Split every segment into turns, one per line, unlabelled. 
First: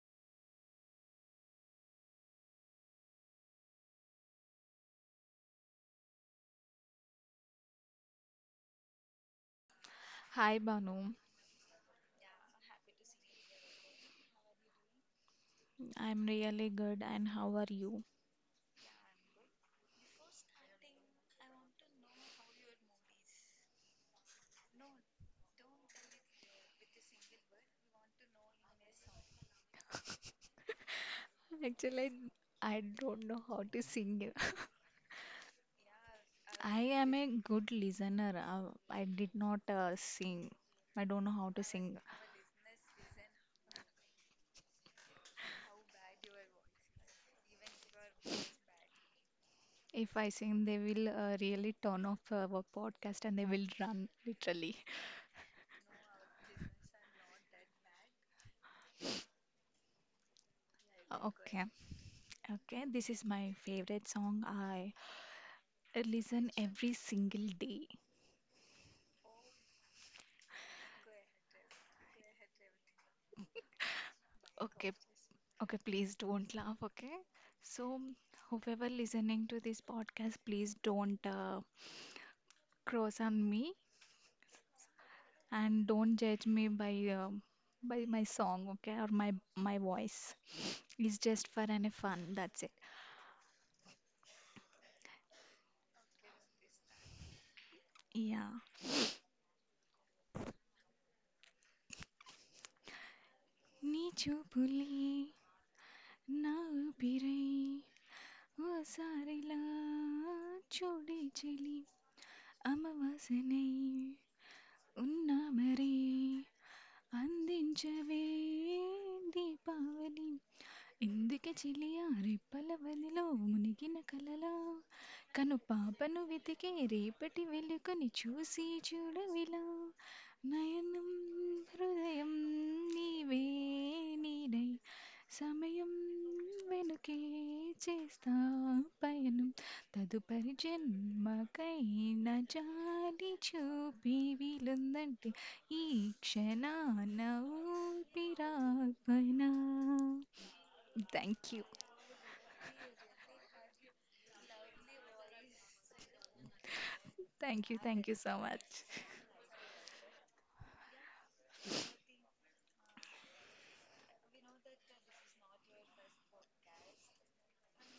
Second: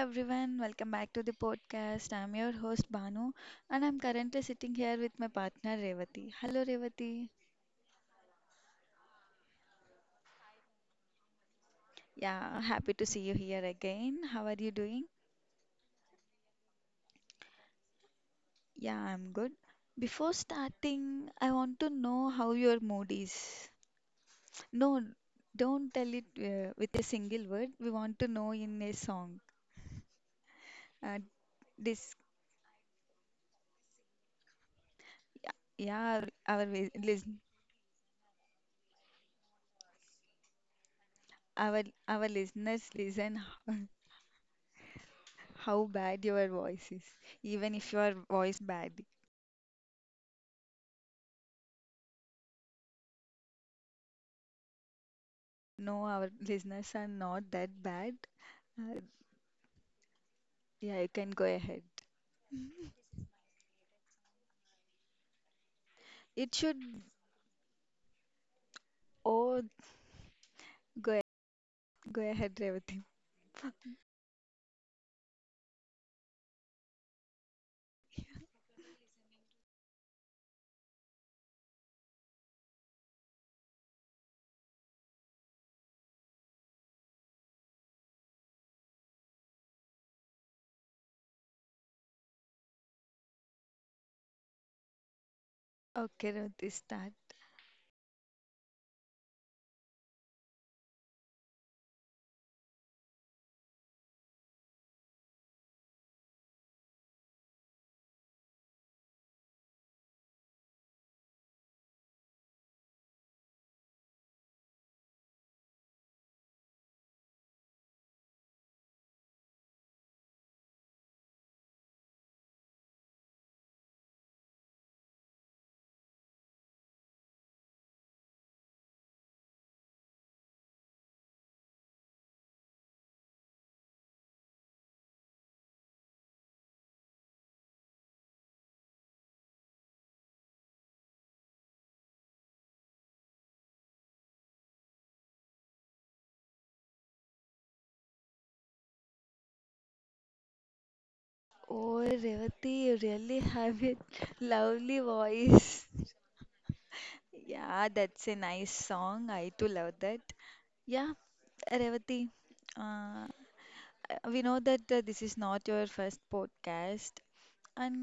everyone, welcome back to the podcast. I'm your host Banu and I'm currently sitting here with my partner Revati. Hello Revati.
Hi Banu,
Yeah, happy to see you here again. How are you doing?
I'm really good and how are you?
Yeah, I'm good. Before starting, I want to know how your mood is. No, don't tell it with a single word. We want to know in a song. Uh,
Actually,
this,
don't know how to sing.
yeah,
I am a
listen,
good listener. I did not sing. I don't know how to
our
sing.
our listeners listen. How bad your voice is, even if your voice bad.
If I sing, they will really turn off our podcast and they will run literally.
No, our listeners are not that bad. Uh, yeah, you can go
Okay,
ahead.
okay, this is my favorite song. I listen
It
every
should.
single day.
Oh, go go ahead, Revati.
Okay, okay, please don't laugh, okay? So, whoever listening to this podcast, please don't cross on me and don't judge me by my song, okay, or my voice. It's just for any fun, that's it.
Okay, Revati, start.
Yeah. నీ చూపులే నా ఊపిరై ఓసారిలా చూడి చెలి అమవాసనై ఉన్నామరే అందించవే దీపావళి ఎందుకె చిలియా రెప్పల వలెలో మునిగిన కలలా కనుపాపను వెతికే రేపటి వెలుగుని చూసి చూడవిలా నయనం హృదయం నీవే నీడై సమయం వెనుకే చేస్తా పయనం తదుపరి జన్మకై నా జాలి చూపి వీలుందంటే ఈ క్షణాన ఊపిరాపనా Thank you.
Oh, Revati, you really have a lovely voice.
Thank you.
Yeah,
Thank you
that's a
so much.
nice song. I too love that. Yeah, Revati, uh, we know that this is not your first podcast, and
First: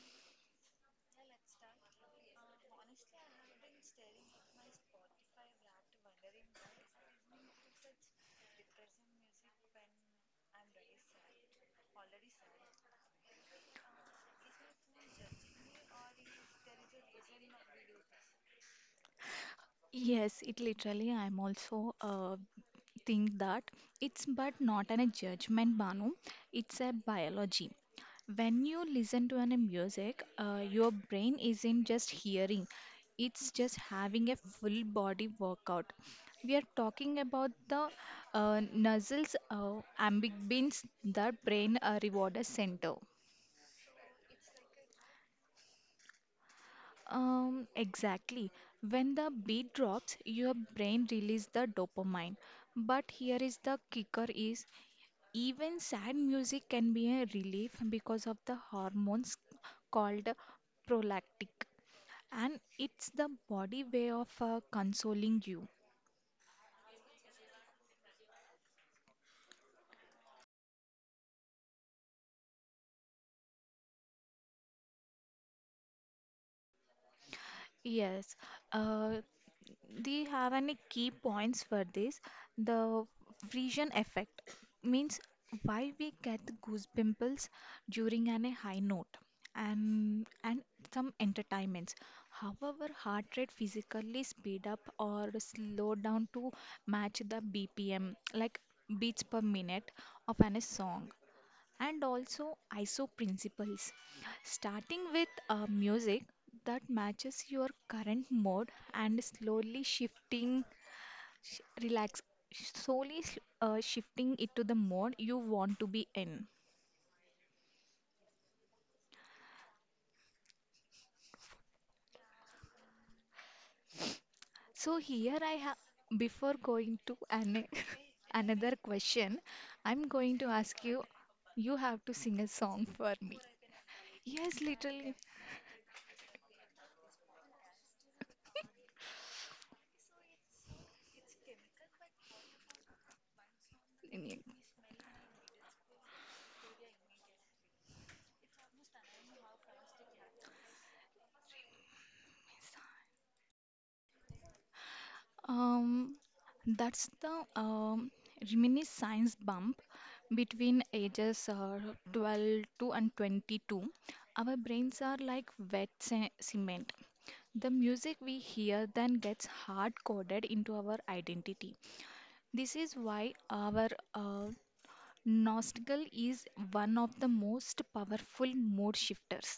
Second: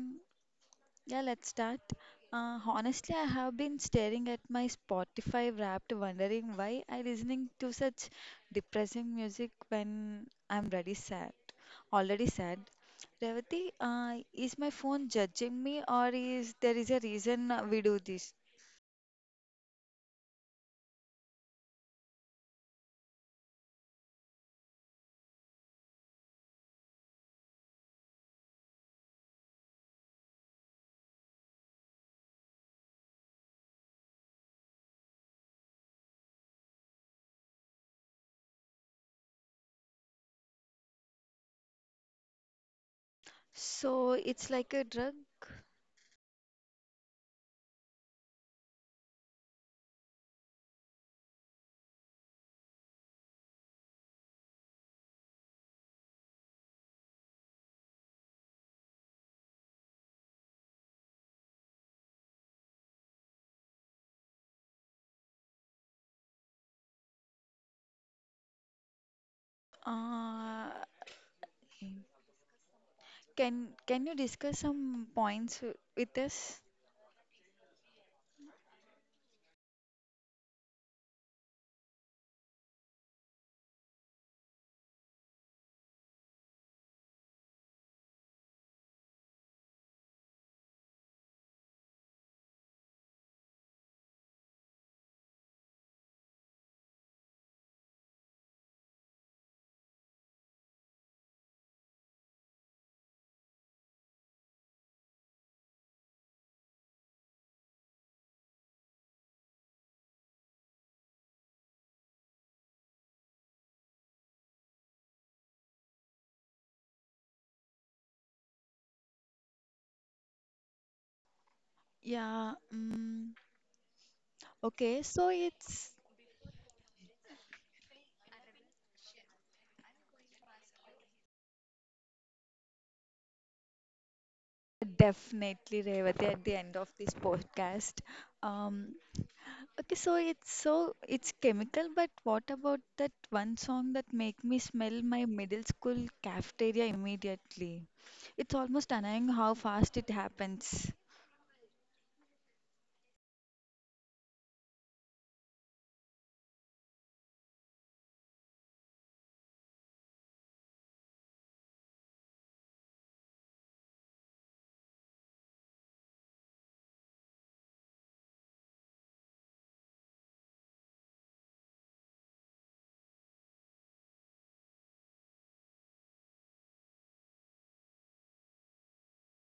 yeah, let's start. Honestly, I have been staring at my Spotify Wrapped, wondering why I listening to such depressing music when already sad. Revati, is my phone judging me, or is there is a reason we do this?
Yes, it literally, I'm also think that it's but not an a judgment, Banu. It's a biology. When you listen to an a music, your brain isn't just hearing, it's just having a full body workout. We are talking about the nuzzles, ambient beans, the brain reward center.
So it's like a drug.
Exactly. When the beat drops, your brain releases the dopamine. But here is the kicker is even sad music can be a relief because of the hormones called prolactic. And it's the body way of consoling you.
Uh, can you discuss some points with us?
Yes, uh, they have any key points for this. The Frisian effect means why we get the goose pimples during an a high note and some entertainments. However, heart rate physically speed up or slow down to match the BPM, like beats per minute of an a song and also ISO principles. Starting with music that matches your current mode and slowly shifting, relax, slowly shifting it to the mode you want to be in.
Yeah.
So
Okay. So
here I have,
it's
before going to an another question, I'm going to ask you, you have to sing a song for me. Yes, literally.
definitely, Revati, at the end of this podcast. Um, okay, so it's chemical, but what about that one song that make me smell my middle school cafeteria immediately? It's almost annoying how fast it happens.
Um, that's the reminiscence bump between ages 12 to and 22. Our brains are like wet cement. The music we hear then gets hard coded into our identity. This is why our uh, nostril is one of the most powerful mood shifters.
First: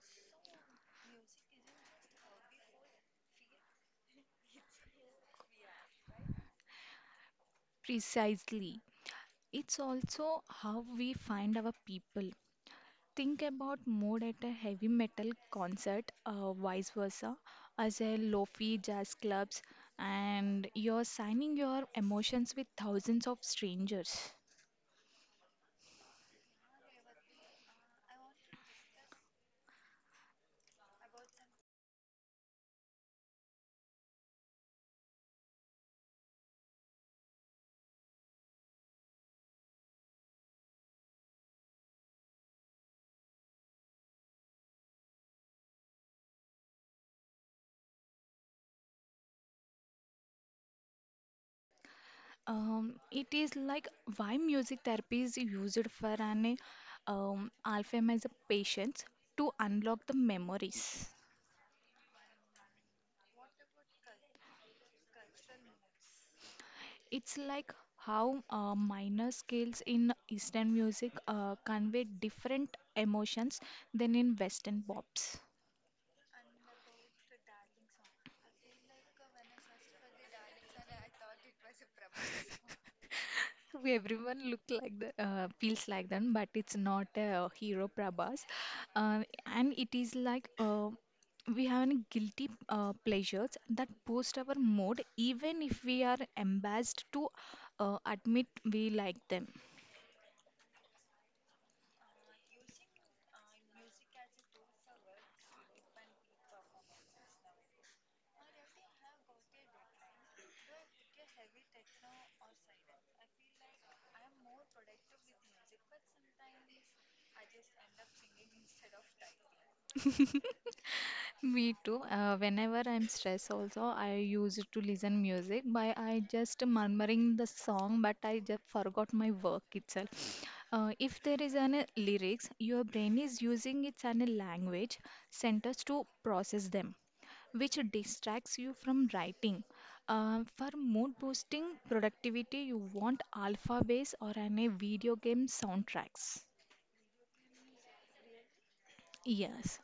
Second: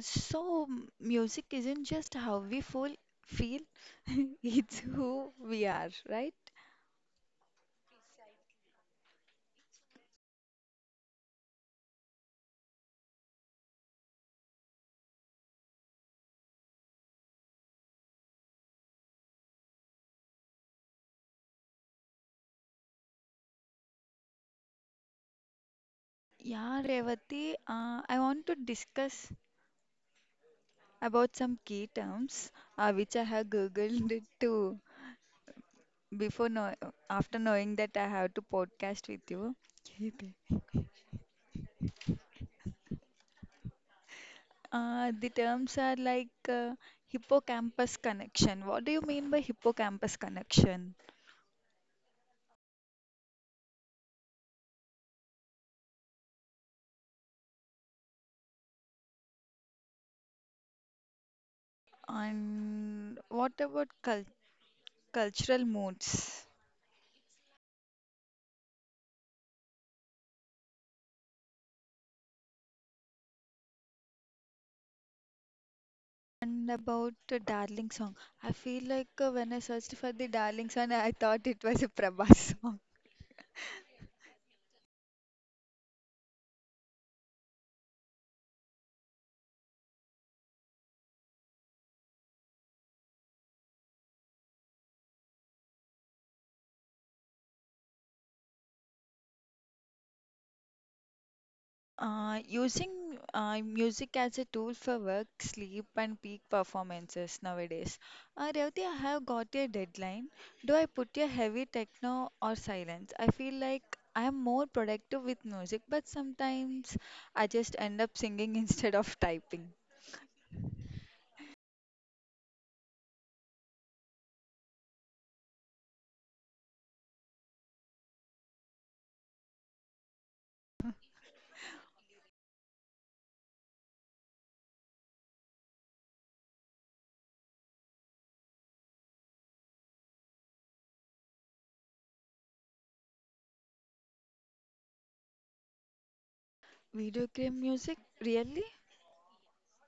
So music isn't just how we feel, it's who we are, right?
Precisely. It's also how we find our people. Think about mood at a heavy metal concert, vice versa, as a lofi jazz clubs, and you're signing your emotions with thousands of strangers.
Yeah, Revati, I want to discuss about some key terms which I have googled to before know after knowing that I have to podcast with you, the terms are like hippocampus connection. What do you mean by hippocampus connection?
It is like why music therapy is used for an Alzheimer's patients to unlock the memories.
And what about cultural moods?
It's like how minor scales in Eastern music convey different emotions than in Western pops.
And about the Darling song, I feel like when I searched for the Darling song, I thought it was a Prabhas song.
We everyone look like the feels like them, but it's not a hero Prabhas, and it is like we have any guilty pleasures that boost our mood, even if we are embarrassed to admit we like them.
Using music as a tool for work, sleep, and peak performances nowadays. Revati, I have got a deadline. Do I put a heavy techno or silence? I feel like I am more productive with music, but sometimes I just end up singing instead of typing.
Me too. Whenever I'm stressed, also I use it to listen music. By I just murmuring the song, but I just forgot my work itself. If there is any lyrics, your brain is using its any language centers to process them, which distracts you from writing. For mood boosting productivity, you want alpha bass or any video game soundtracks.
Video game music? Really?
Yes,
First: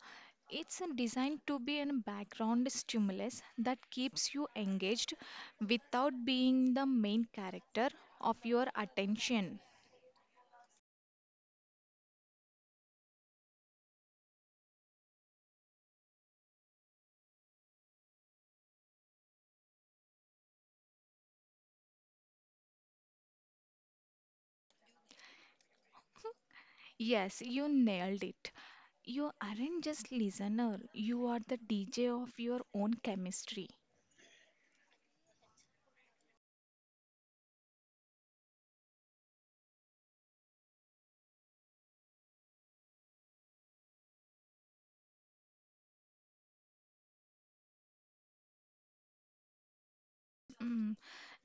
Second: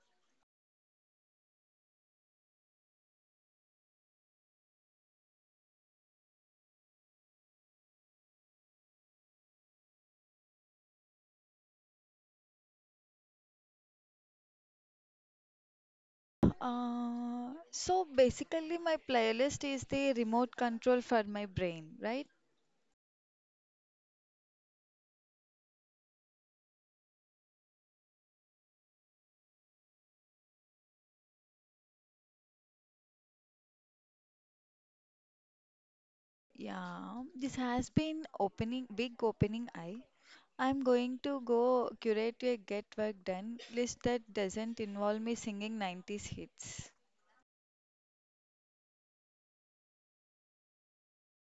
it's a designed to be a background stimulus that keeps you engaged without being the main character of your attention.
So basically, my playlist is the remote control for my brain, right?
Yes, you nailed it. You aren't just listener, you are the DJ of your own chemistry.
Yeah, this has been opening big opening eye. I'm going to go curate a get work done list that doesn't involve me singing 90's hits.
Mm,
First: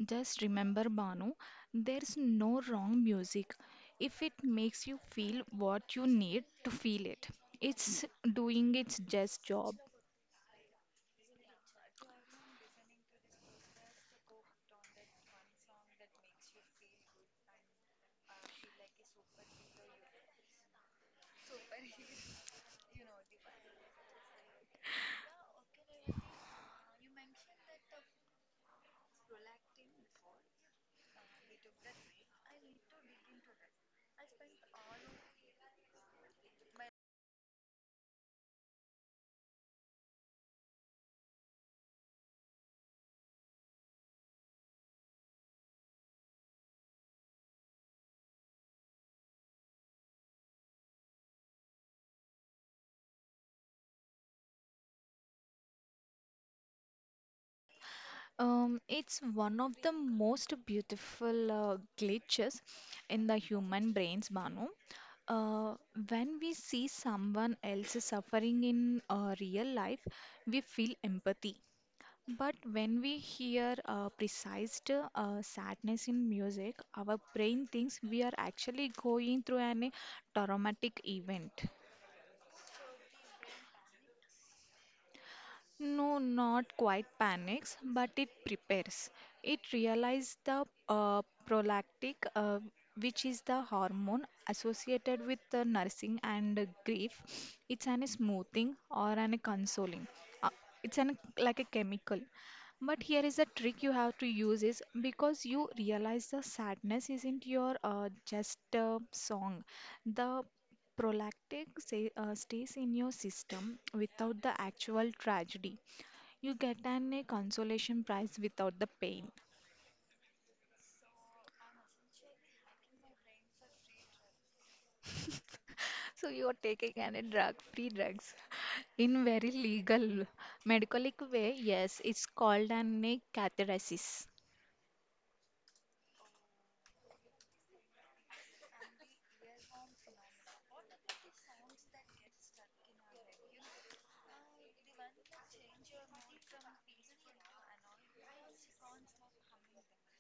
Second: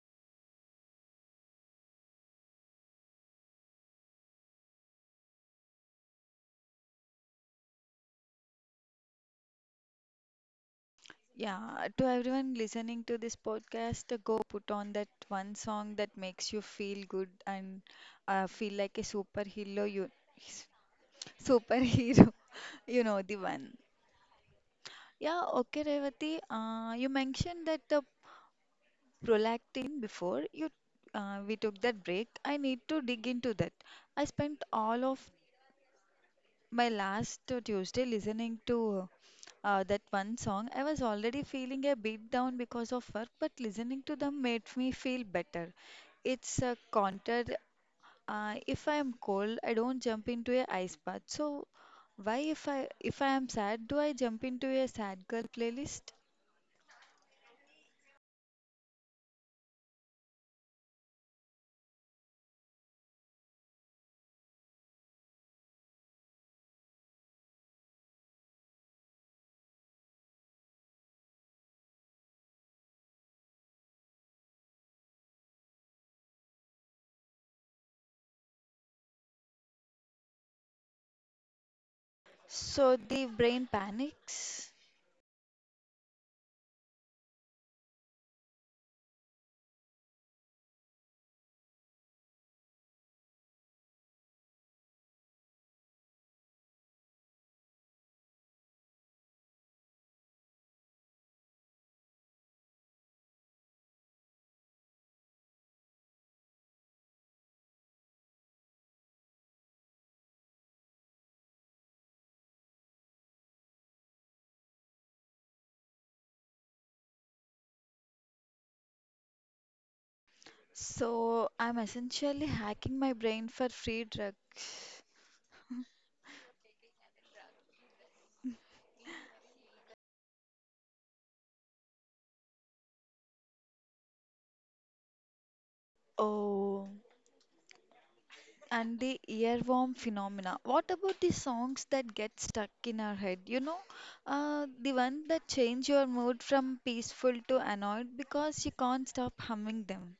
just remember, Banu, there's no wrong music. If it makes you feel what you need to feel it, it's doing its just job.
Yeah, to everyone listening to this podcast, go put on that one song that makes you feel good and feel like a superhero. You, superhero, you know the one. Yeah, okay, Revati. You mentioned that the prolactin before you we took that break. I need to dig into that. I spent all of my last Tuesday, listening to that one song. I was already feeling a bit down because of work, but listening to them made me feel better. It's a counter. If I am cold, I don't jump into a ice bath. So why if I am sad, do I jump into a sad girl playlist?
It's one of the most beautiful glitches in the human brains, Banu. Uh, when we see someone else suffering in real life, we feel empathy. But when we hear precise sadness in music, our brain thinks we are actually going through an, a traumatic event.
So the brain panics.
No, not quite panics, but it prepares. It realizes the prolactic, which is the hormone associated with the nursing and grief. It's an smoothing or an consoling. Uh, it's an like a chemical. But here is the trick you have to use is because you realize the sadness isn't your just a song. The prolactic say, stays in your system without the actual tragedy. You get an a consolation prize without the pain.
So I'm essentially hacking my brain for free drugs.
So you are taking any drug, free drugs. In very legal, medicalic way, yes, it's called an a catheteresis.
Oh. And the earworm phenomena. What about the songs that get stuck in our head? You know, the one that change your mood from peaceful to annoyed because you can't stop humming them.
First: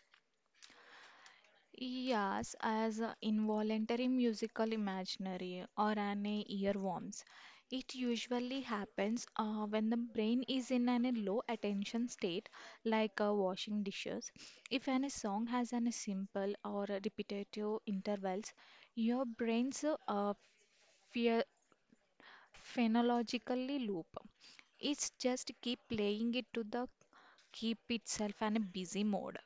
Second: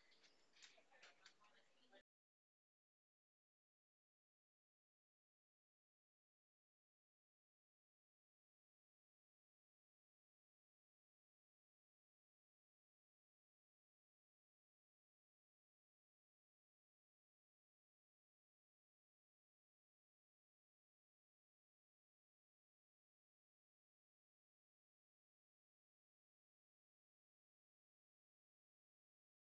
Yes, as a involuntary musical imaginary or an earworms. It usually happens when the brain is in an, a low attention state, like washing dishes. If any song has an simple or a repetitive intervals, your brain's phe- phenologically loop. It's just keep playing it to the keep itself in a busy mode.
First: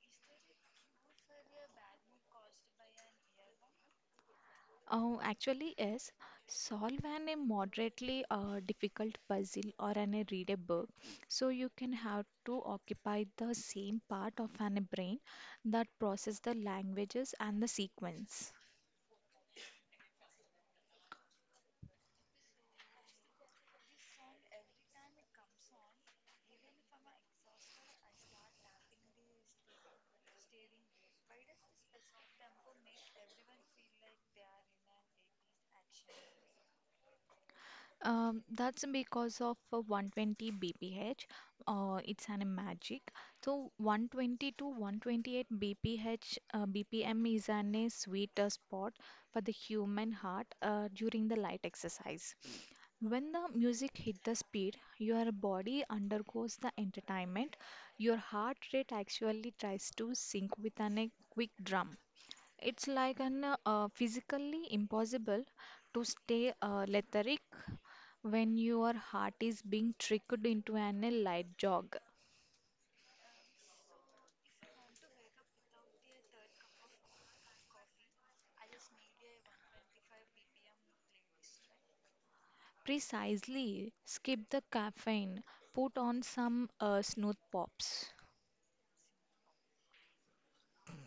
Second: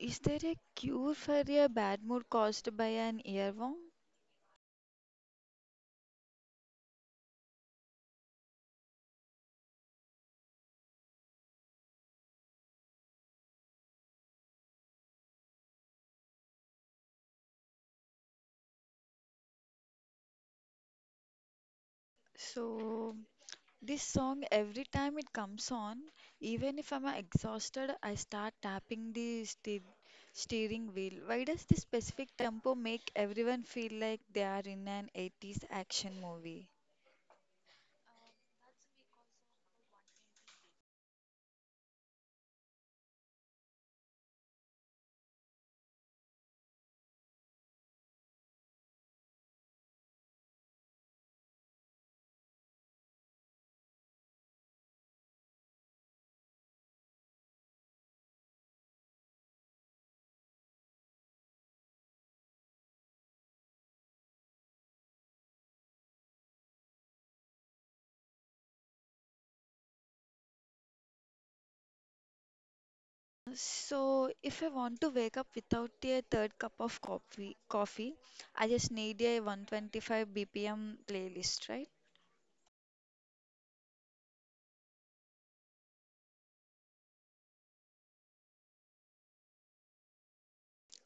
Is there a cure for a bad mood caused by an earworm?
Oh, actually, is solve an a moderately difficult puzzle or an a read a book. So you can have to occupy the same part of an a brain that process the languages and the sequence.
So, this song, every time it comes on, even if I'm exhausted, I start tapping the steering wheel. Why does this specific tempo make everyone feel like they are in an 80's action movie?
That's because of 120 bph. It's an magic. So 120 to 128 bph bpm is an a sweet spot for the human heart during the light exercise. When the music hit the speed, your body undergoes the entertainment. Your heart rate actually tries to sync with an, a quick drum. It's like an physically impossible to stay lethargic when your heart is being tricked into an a light jog.
So, if I want to wake up without a third cup of coffee, I just need a 125 BPM playlist, right?
Precisely, skip the caffeine, put on some smooth pops.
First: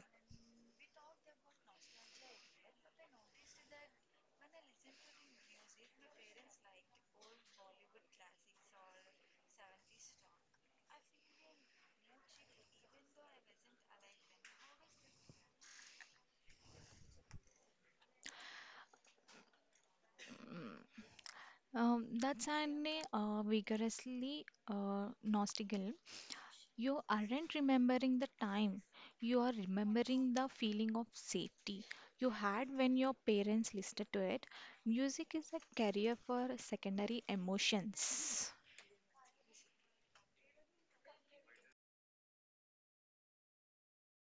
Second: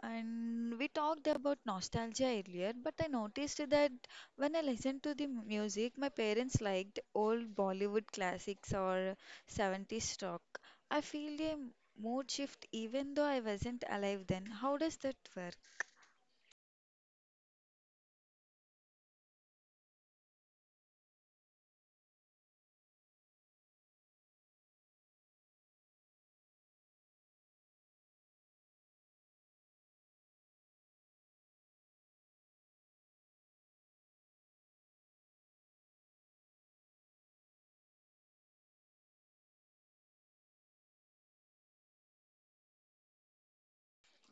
And we talked about nostalgia earlier, but I noticed that when I listened to the music, my parents liked old Bollywood classics or 70's rock. I feel a mood shift even though I wasn't alive then. How does that work?
That's an vigorously nostical. You aren't remembering the time. You are remembering the feeling of safety you had when your parents listened to it. Music is a carrier for secondary emotions.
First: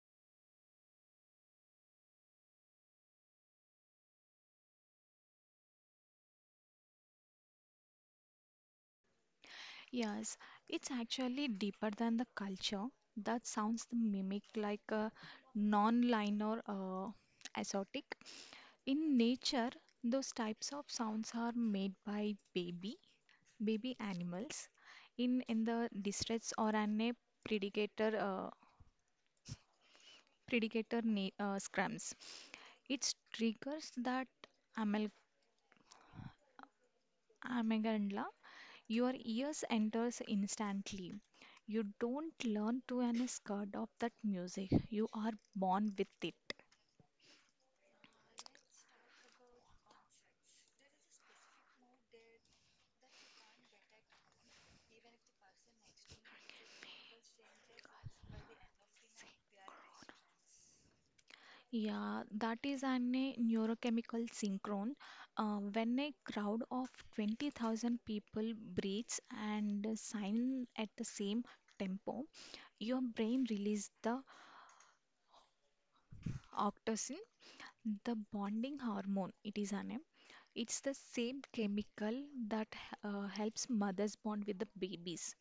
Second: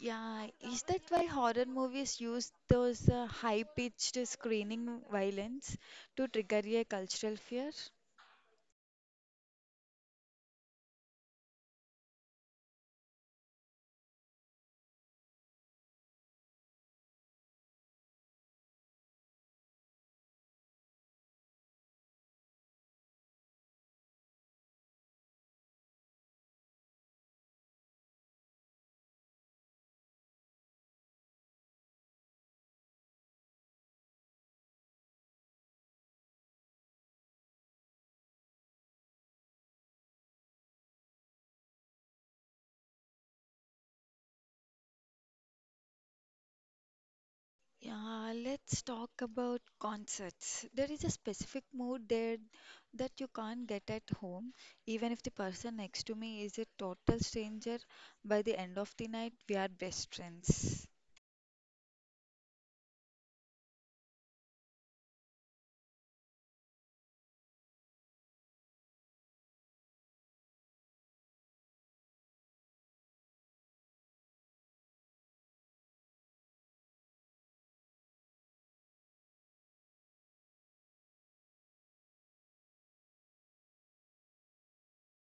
Yeah, is that why horror movies use those high-pitched screaming violence to trigger a cultural fear?
Yes, it's actually deeper than the culture. That sounds the mimic like a non-linear exotic. In nature, those types of sounds are made by baby animals in the distress or an a predator uh, predator scrums. It triggers that amal- amygdala. Your ears enters instantly. You don't learn to an scared of that music. You are born with it.
Yeah, let's talk about concerts. There is a specific mood there that you can't get at home, even if the person next to me is a total stranger. By the end of the night, we are best friends.
Yeah, that is an a neurochemical synchrone. When a crowd of 20,000 people breathes and sign at the same tempo, your brain releases the oxytocin, the bonding hormone. It is an a. It's the same chemical that helps mothers bond with the babies.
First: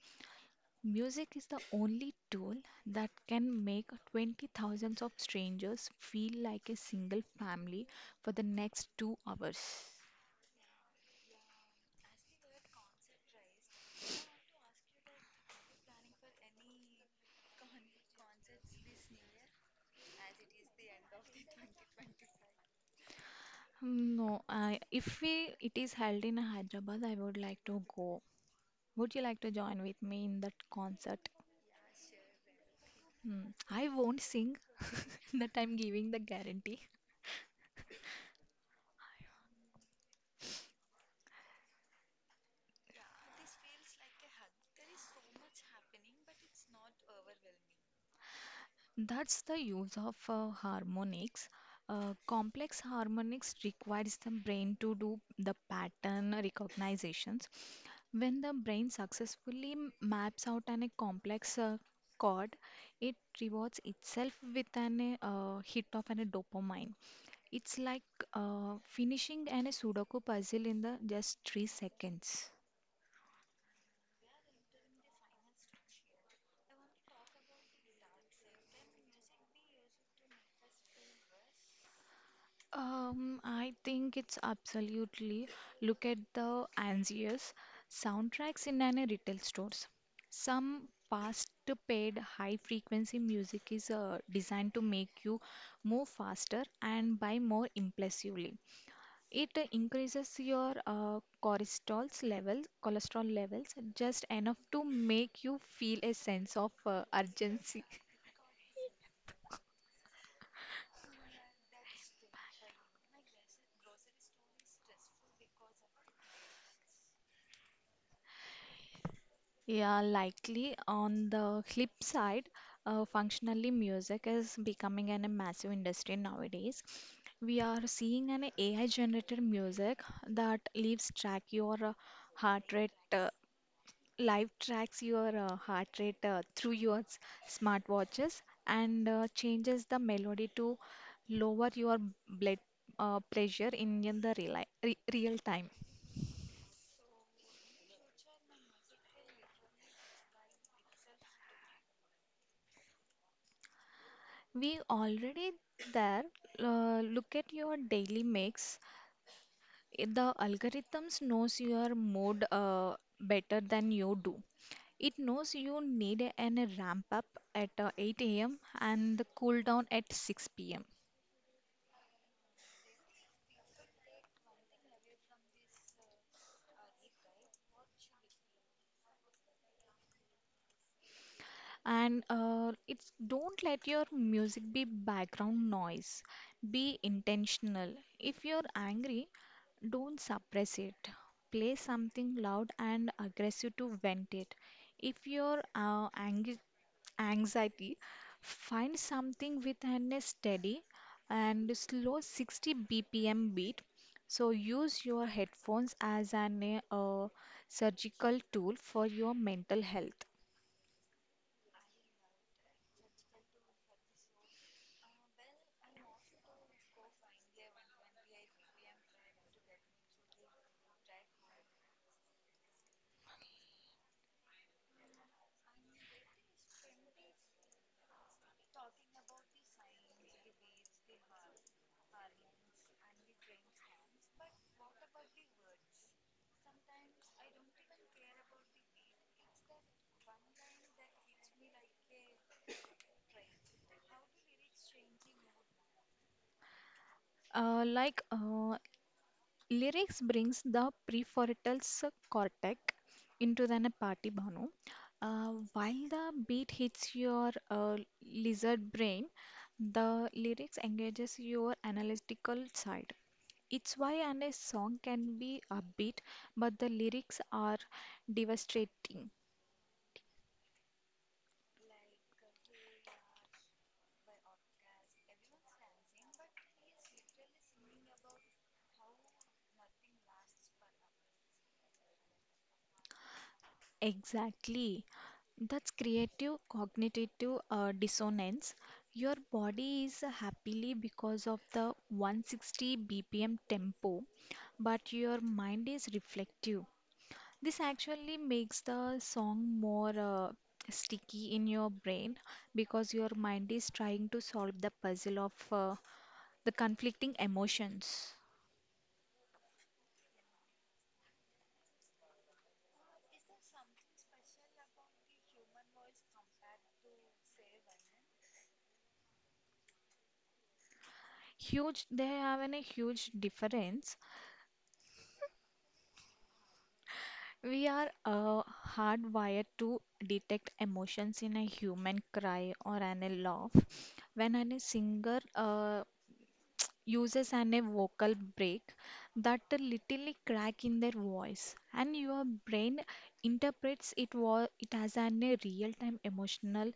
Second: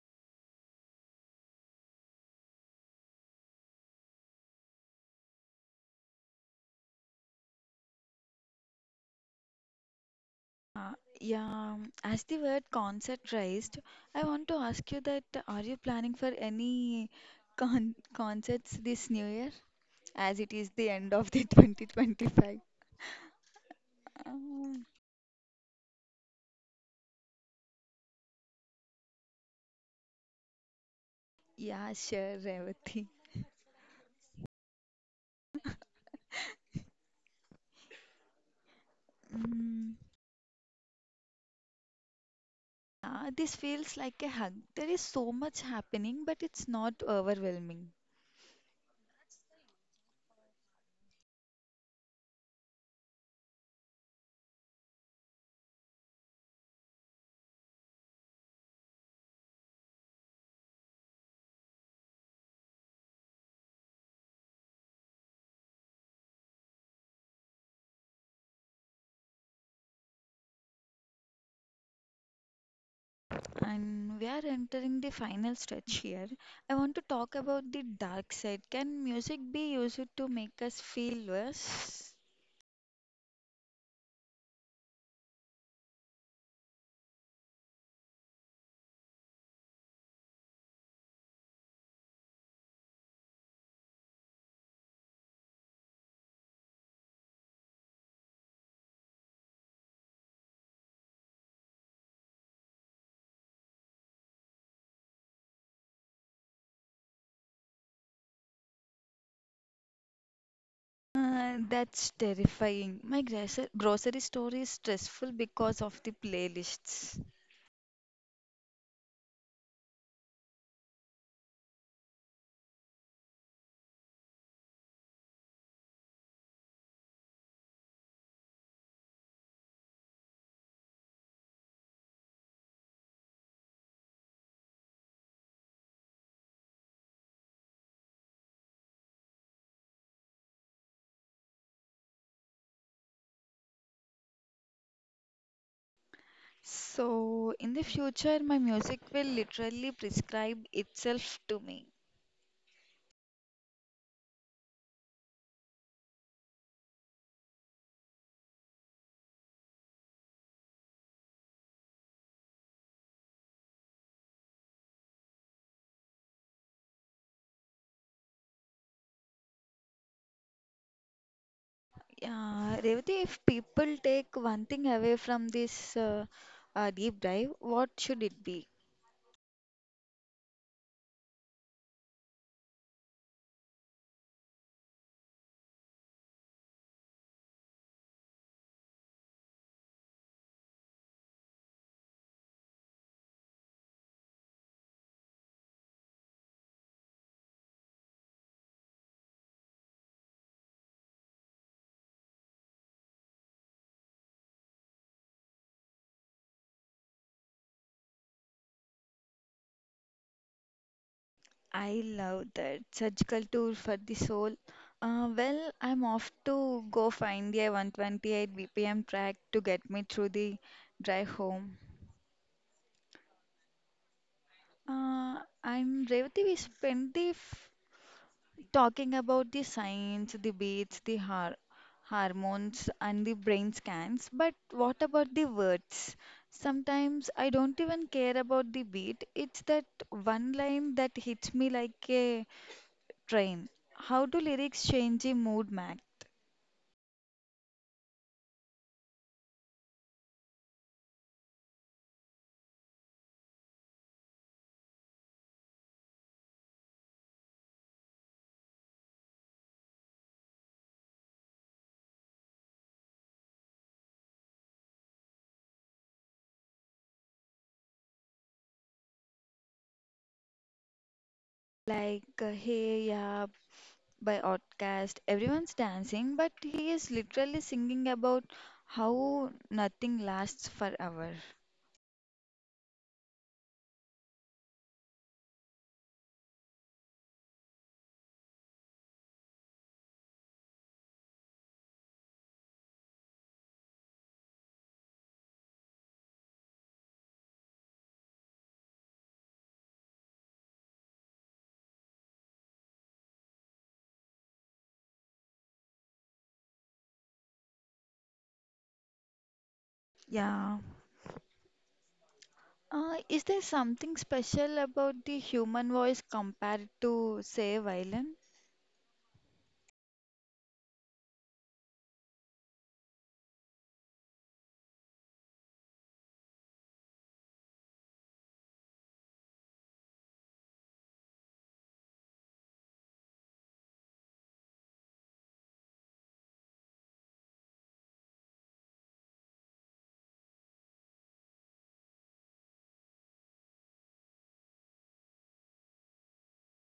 Music is the only tool that can make twenty thousands of strangers feel like a single family for the next 2 hours.
Uh, yeah, as the word concert raised, I want to ask you that are you planning for any concerts this new year, as it is the end of the 2025?
No, I,
Um,
if we, it is held in Hyderabad, I would like to go. Would you like to join with me in that concert?
yeah, sure, Revati.
Hmm, I won't sing, that I'm giving the guarantee.
Mm. Yeah, this feels like a hug. There is so much happening, but it's not overwhelming.
That's the use of harmonics. Complex harmonics requires the brain to do the pattern recognitions. When the brain successfully maps out an, a complex chord, it rewards itself with an hit of an, a dopamine. It's like finishing an, a Sudoku puzzle in the just 3 seconds.
And we are entering the final stretch here. I want to talk about the dark side. Can music be used to make us feel worse?
I think it's absolutely. Look at the anxious soundtracks in any retail stores. Some past paid high frequency music is designed to make you move faster and buy more impulsively. It increases your cholesterol levels just enough to make you feel a sense of urgency.
That's terrifying. My grocery store is stressful because of the playlists.
Yeah, likely. On the flip side, functionally, music is becoming an, a massive industry nowadays. We are seeing an AI-generated music that leaves track your heart rate, uh, live tracks your heart rate through your smartwatches and changes the melody to lower your blood pressure in the real time.
So, in the future, my music will literally prescribe itself to me.
We already there. Look at your daily mix. The algorithms knows your mood better than you do. It knows you need an ramp up at 8 a.m. and the cool down at 6 p.m.
Yeah, Revati, if people take one thing away from this deep dive, what should it be?
And it's don't let your music be background noise. Be intentional. If you're angry, don't suppress it. Play something loud and aggressive to vent it. If you're anxiety, find something with an a steady and slow 60 BPM beat. So use your headphones as an surgical tool for your mental health.
I love that surgical tool for the soul. Well, I'm off to go find the 128 BPM track to get me through the drive home. Uh, I'm Revati. We spent talking about the science, the beats, the hormones, and the brain scans. But what about the words? Sometimes I don't even care about the beat. It's that one line that hits me like a train. How do lyrics change the mood, Mac?
Uh, like uh, Lyrics brings the prefrontal cortex into the party bhanu, while the beat hits your lizard brain. The lyrics engages your analytical side. It's why and a song can be upbeat, but the lyrics are devastating.
Like, hey, yeah, by Outcast, everyone's dancing, but he is literally singing about how nothing lasts forever.
Exactly. That's creative cognitive dissonance. Your body is happily because of the 160 BPM tempo, but your mind is reflective. This actually makes the song more sticky in your brain because your mind is trying to solve the puzzle of the conflicting emotions.
Yeah. Is there something special about the human voice compared to, say, violin?
Huge, they have a huge difference. We are hardwired to detect emotions in a human cry or an a laugh. When a singer uses and a vocal break, that a little crack in their voice, and your brain interprets it it as an a real time emotional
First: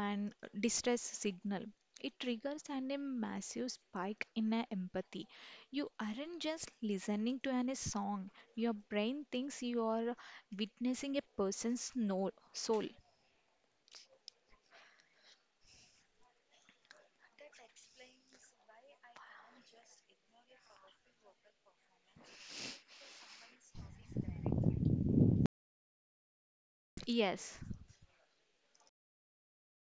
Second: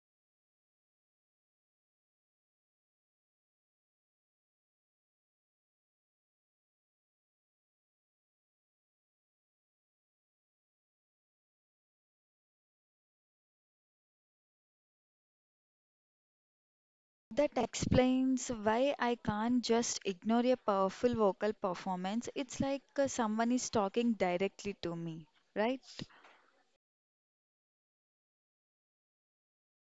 and distress signal. It triggers an a massive spike in a empathy. You aren't just listening to an a song, your brain thinks you are witnessing a person's soul.
That explains why I can't just ignore a powerful vocal performance. It's like someone is talking directly to me, right?
Yes.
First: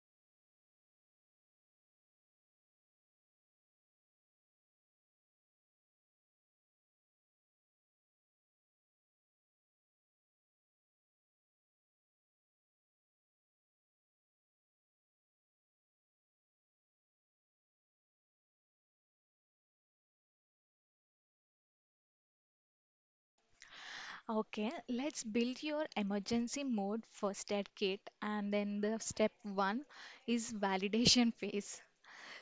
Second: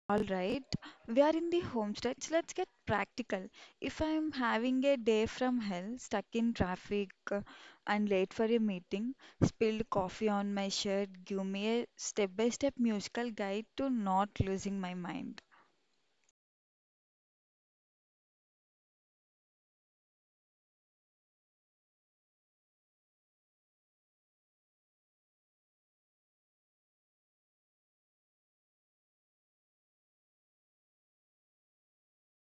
All right, we are in the home stretch. Let's get practical. If I'm having a day from hell, stuck in traffic, and late for a meeting, spilled coffee on my shirt, give me a step by step musical guide to not losing my mind.
Okay, let's build your emergency mode first aid kit, and then the step one is validation phase.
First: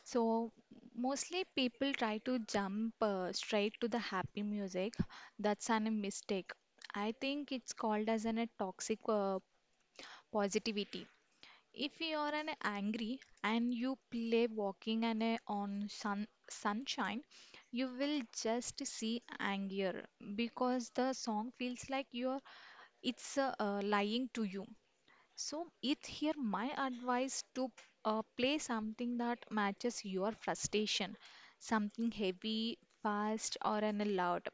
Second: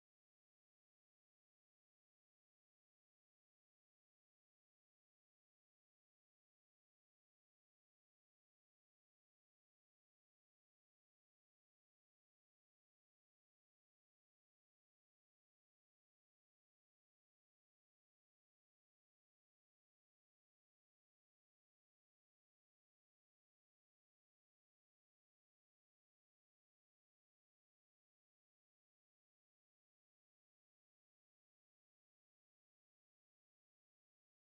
So mostly people try to jump straight to the happy music. That's a mistake. I think it's called as a toxic positivity. If you are an angry and you play walking and a on sunshine, you will just see anger because the song feels like you are, it's lying to you. So it here my advice to play something that matches your frustration, something heavy, fast or an loud.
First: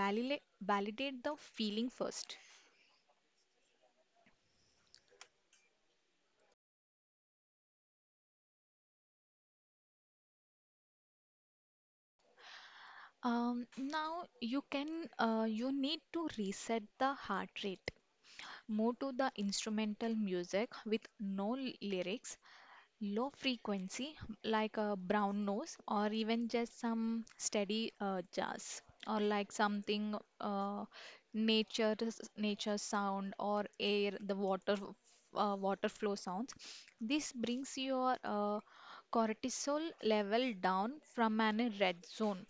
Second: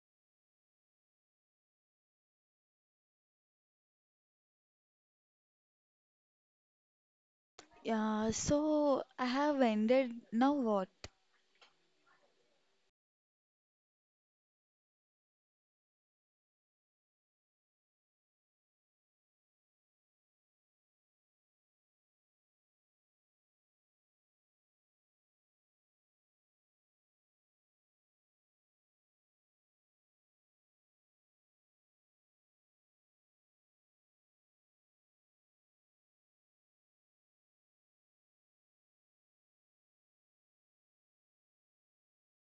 Validate the feeling first.
Yeah, so I have ended. Now what?
Now you can, you need to reset the heart rate. Move to the instrumental music with no lyrics, low frequency, like a brown noise, or even just some steady jazz, or like something uh, nature nature sound or air, the water, water flow sounds. This brings your cortisol level down from an red zone.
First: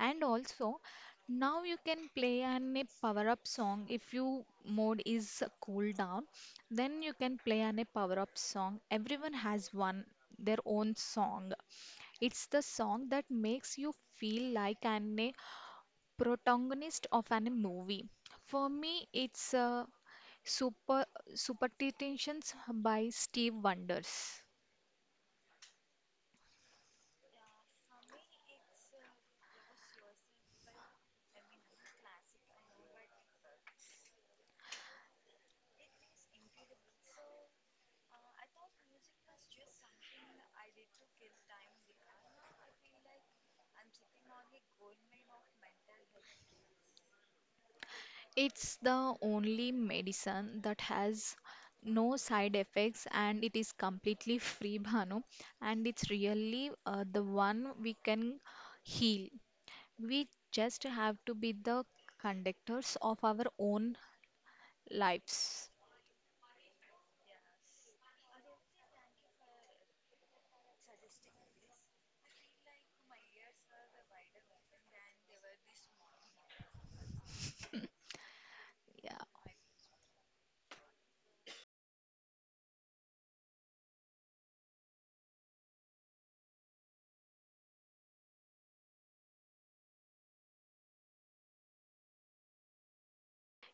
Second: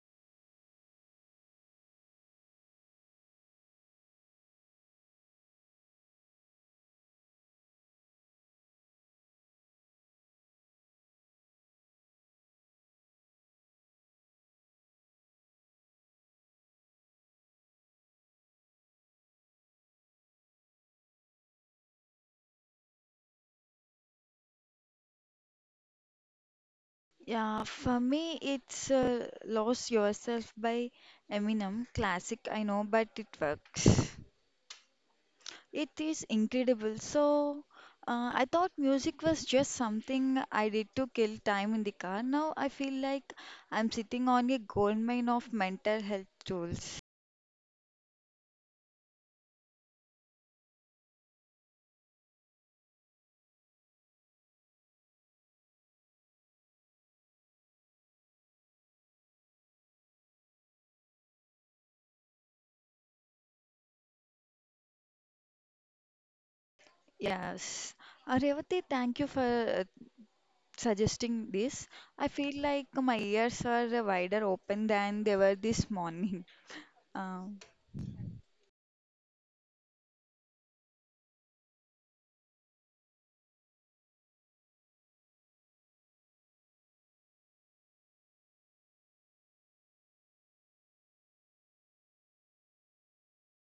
And also, now you can play an a power up song if you mode is cool down. Then you can play an a power up song. Everyone has one, their own song. It's the song that makes you feel like an a protagonist of an a movie. For me, it's Super Superstitions by Steve Wonders.
Yeah, for me it's Lose Yourself by Eminem. Classic, I know, but it works. It is incredible. So I thought music was just something I did to kill time in the car. Now I feel like I'm sitting on a goldmine of mental health tools.
It's the only medicine that has no side effects, and it is completely free, Bhanu. And it's really the one we can heal. We just have to be the conductors of our own lives.
Yes. Revati, thank you for uh, suggesting this. I feel like my ears are wider open than they were this morning. Um,
Yeah.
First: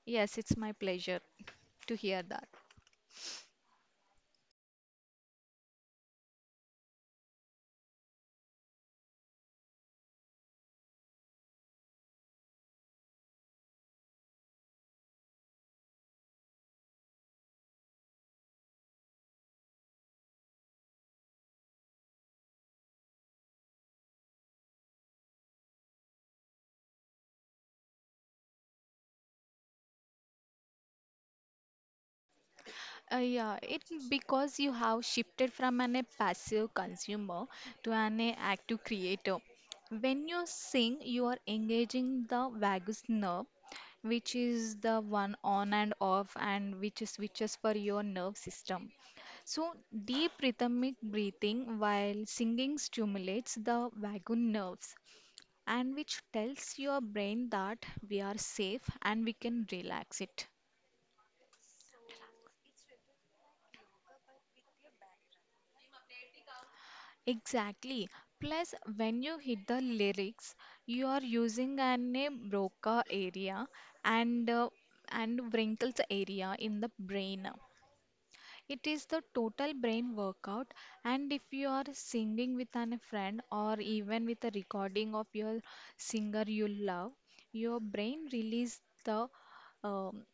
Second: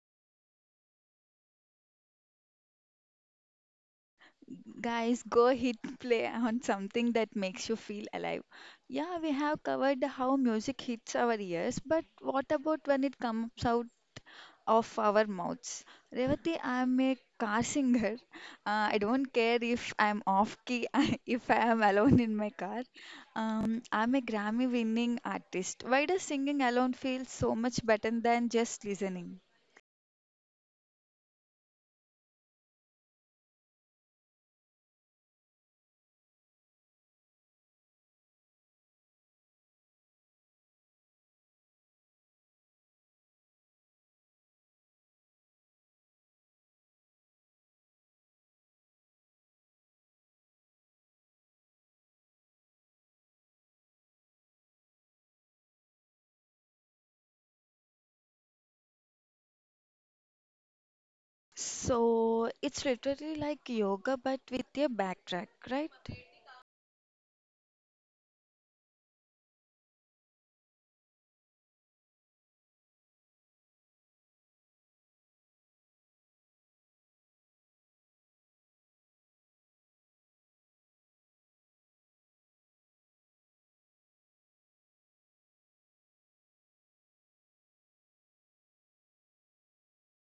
Yes, it's my pleasure to hear that.
guys, go hit play on something that makes you feel alive. Yeah, we have covered how music hits our ears, but what about when it comes out of our mouths. Revati, I'm a car singer. I don't care if I'm off key, if I am alone in my car. I'm a Grammy winning artist. Why does singing alone feel so much better than just listening?
Yeah, it's because you have shifted from an a passive consumer to an a active creator. When you sing, you are engaging the vagus nerve, which is the one on and off, and which switches for your nerve system. So, deep rhythmic breathing while singing stimulates the vagus nerves, and which tells your brain that we are safe and we can relax it.
So it's literally like yoga but with a backtrack, right?
Exactly. Plus, when you hit the lyrics, you are using an a Broca area and and Wrinkles area in the brain. It is the total brain workout. And if you are singing with an a friend, or even with a recording of your singer you love, your brain release the um,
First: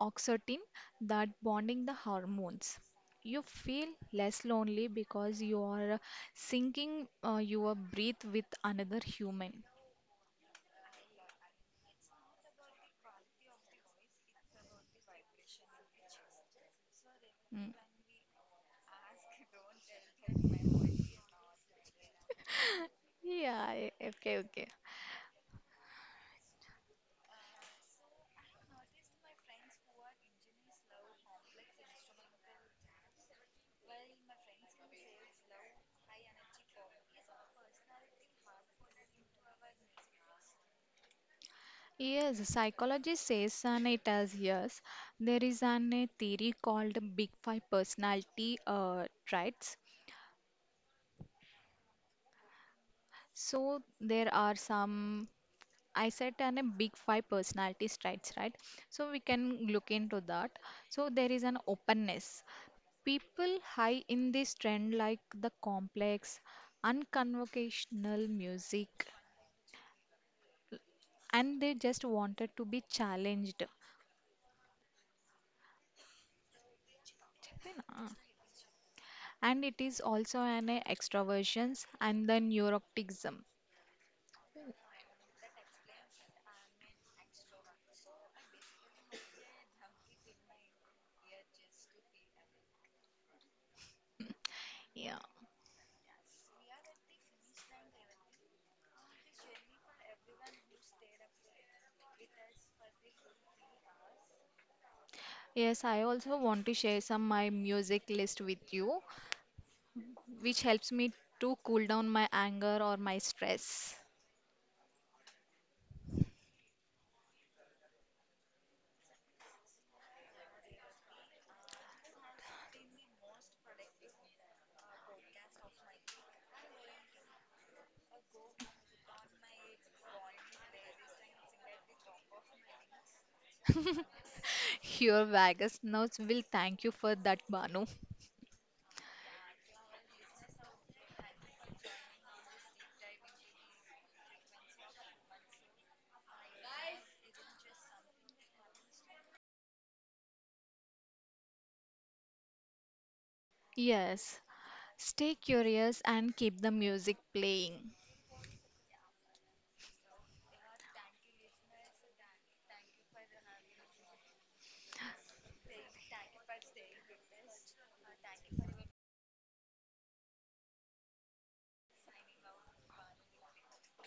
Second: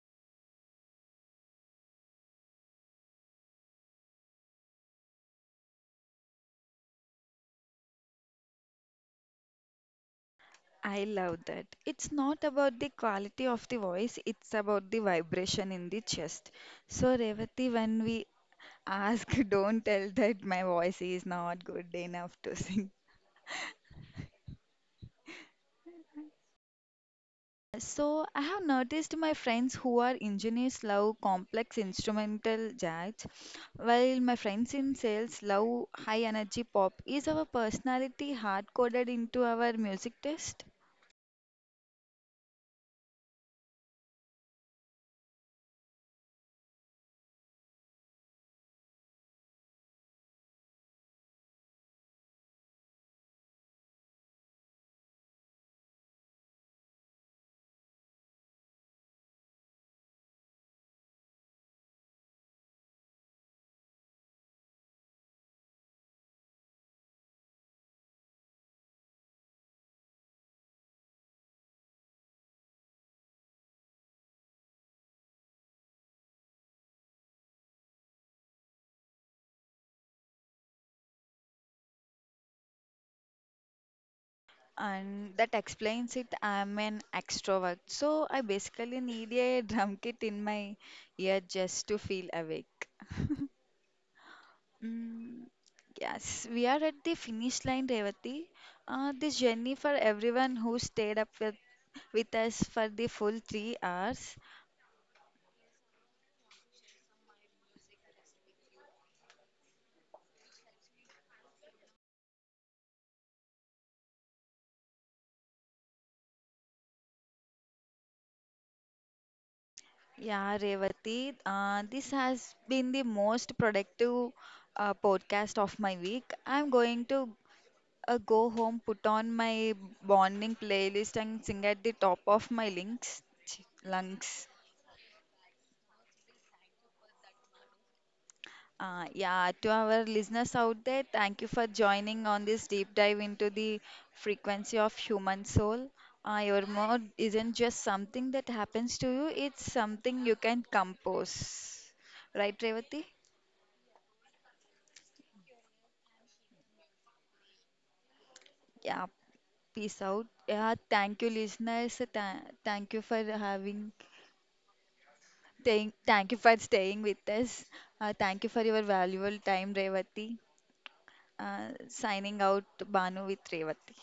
oxytocin, that bonding the hormones. You feel less lonely because you are syncing your breath with another human.
I love that. It's not about the quality of the voice, it's about the vibration in the chest. So,
Mm.
Revati, when we ask, don't tell that my voice is not good enough to sing.
Yeah, eh, okay, okay.
So, I have noticed my friends who are engineers love complex instrumental jazz, while my friends in sales love high energy pop. Is our personality hard coded into our music taste?
Yes, psychology says, and it has, yes, there is an a theory called Big Five personality traits. So there are some, I said and a big five personality traits, right? So we can look into that. So there is an openness. People high in this trend like the complex, unconvocational music, and they just wanted to be challenged. Ah. And it is also an extroversions and the neuroticism.
And that explains it. I'm an extrovert, so I basically need a drum kit in my ear just to feel awake.
Yeah.
Mm, yes, we are at the finish line, Revati. This journey for everyone who stayed up with us for the full 3 hours.
Yes, I also want to share some my music list with you, which helps me to cool down my anger or my stress.
Yeah, Revati, this has been the most productive podcast of my week. I'm going to go home, put on my bonding playlist, and sing at the top of my lungs.
Your vagus nerves will thank you for that, Banu.
Yeah, to our listeners out there, thank you for joining on this deep dive into the frequency of human soul. Your mood isn't just something that happens to you, it's something you can compose. Right, Revati?
Yes, stay curious and keep the music playing.
Yeah, peace out. Yeah, thank you, listeners. Thank you for thank you for staying with us. Thank you for your valuable time, Revati. Signing out, Banu with Revati.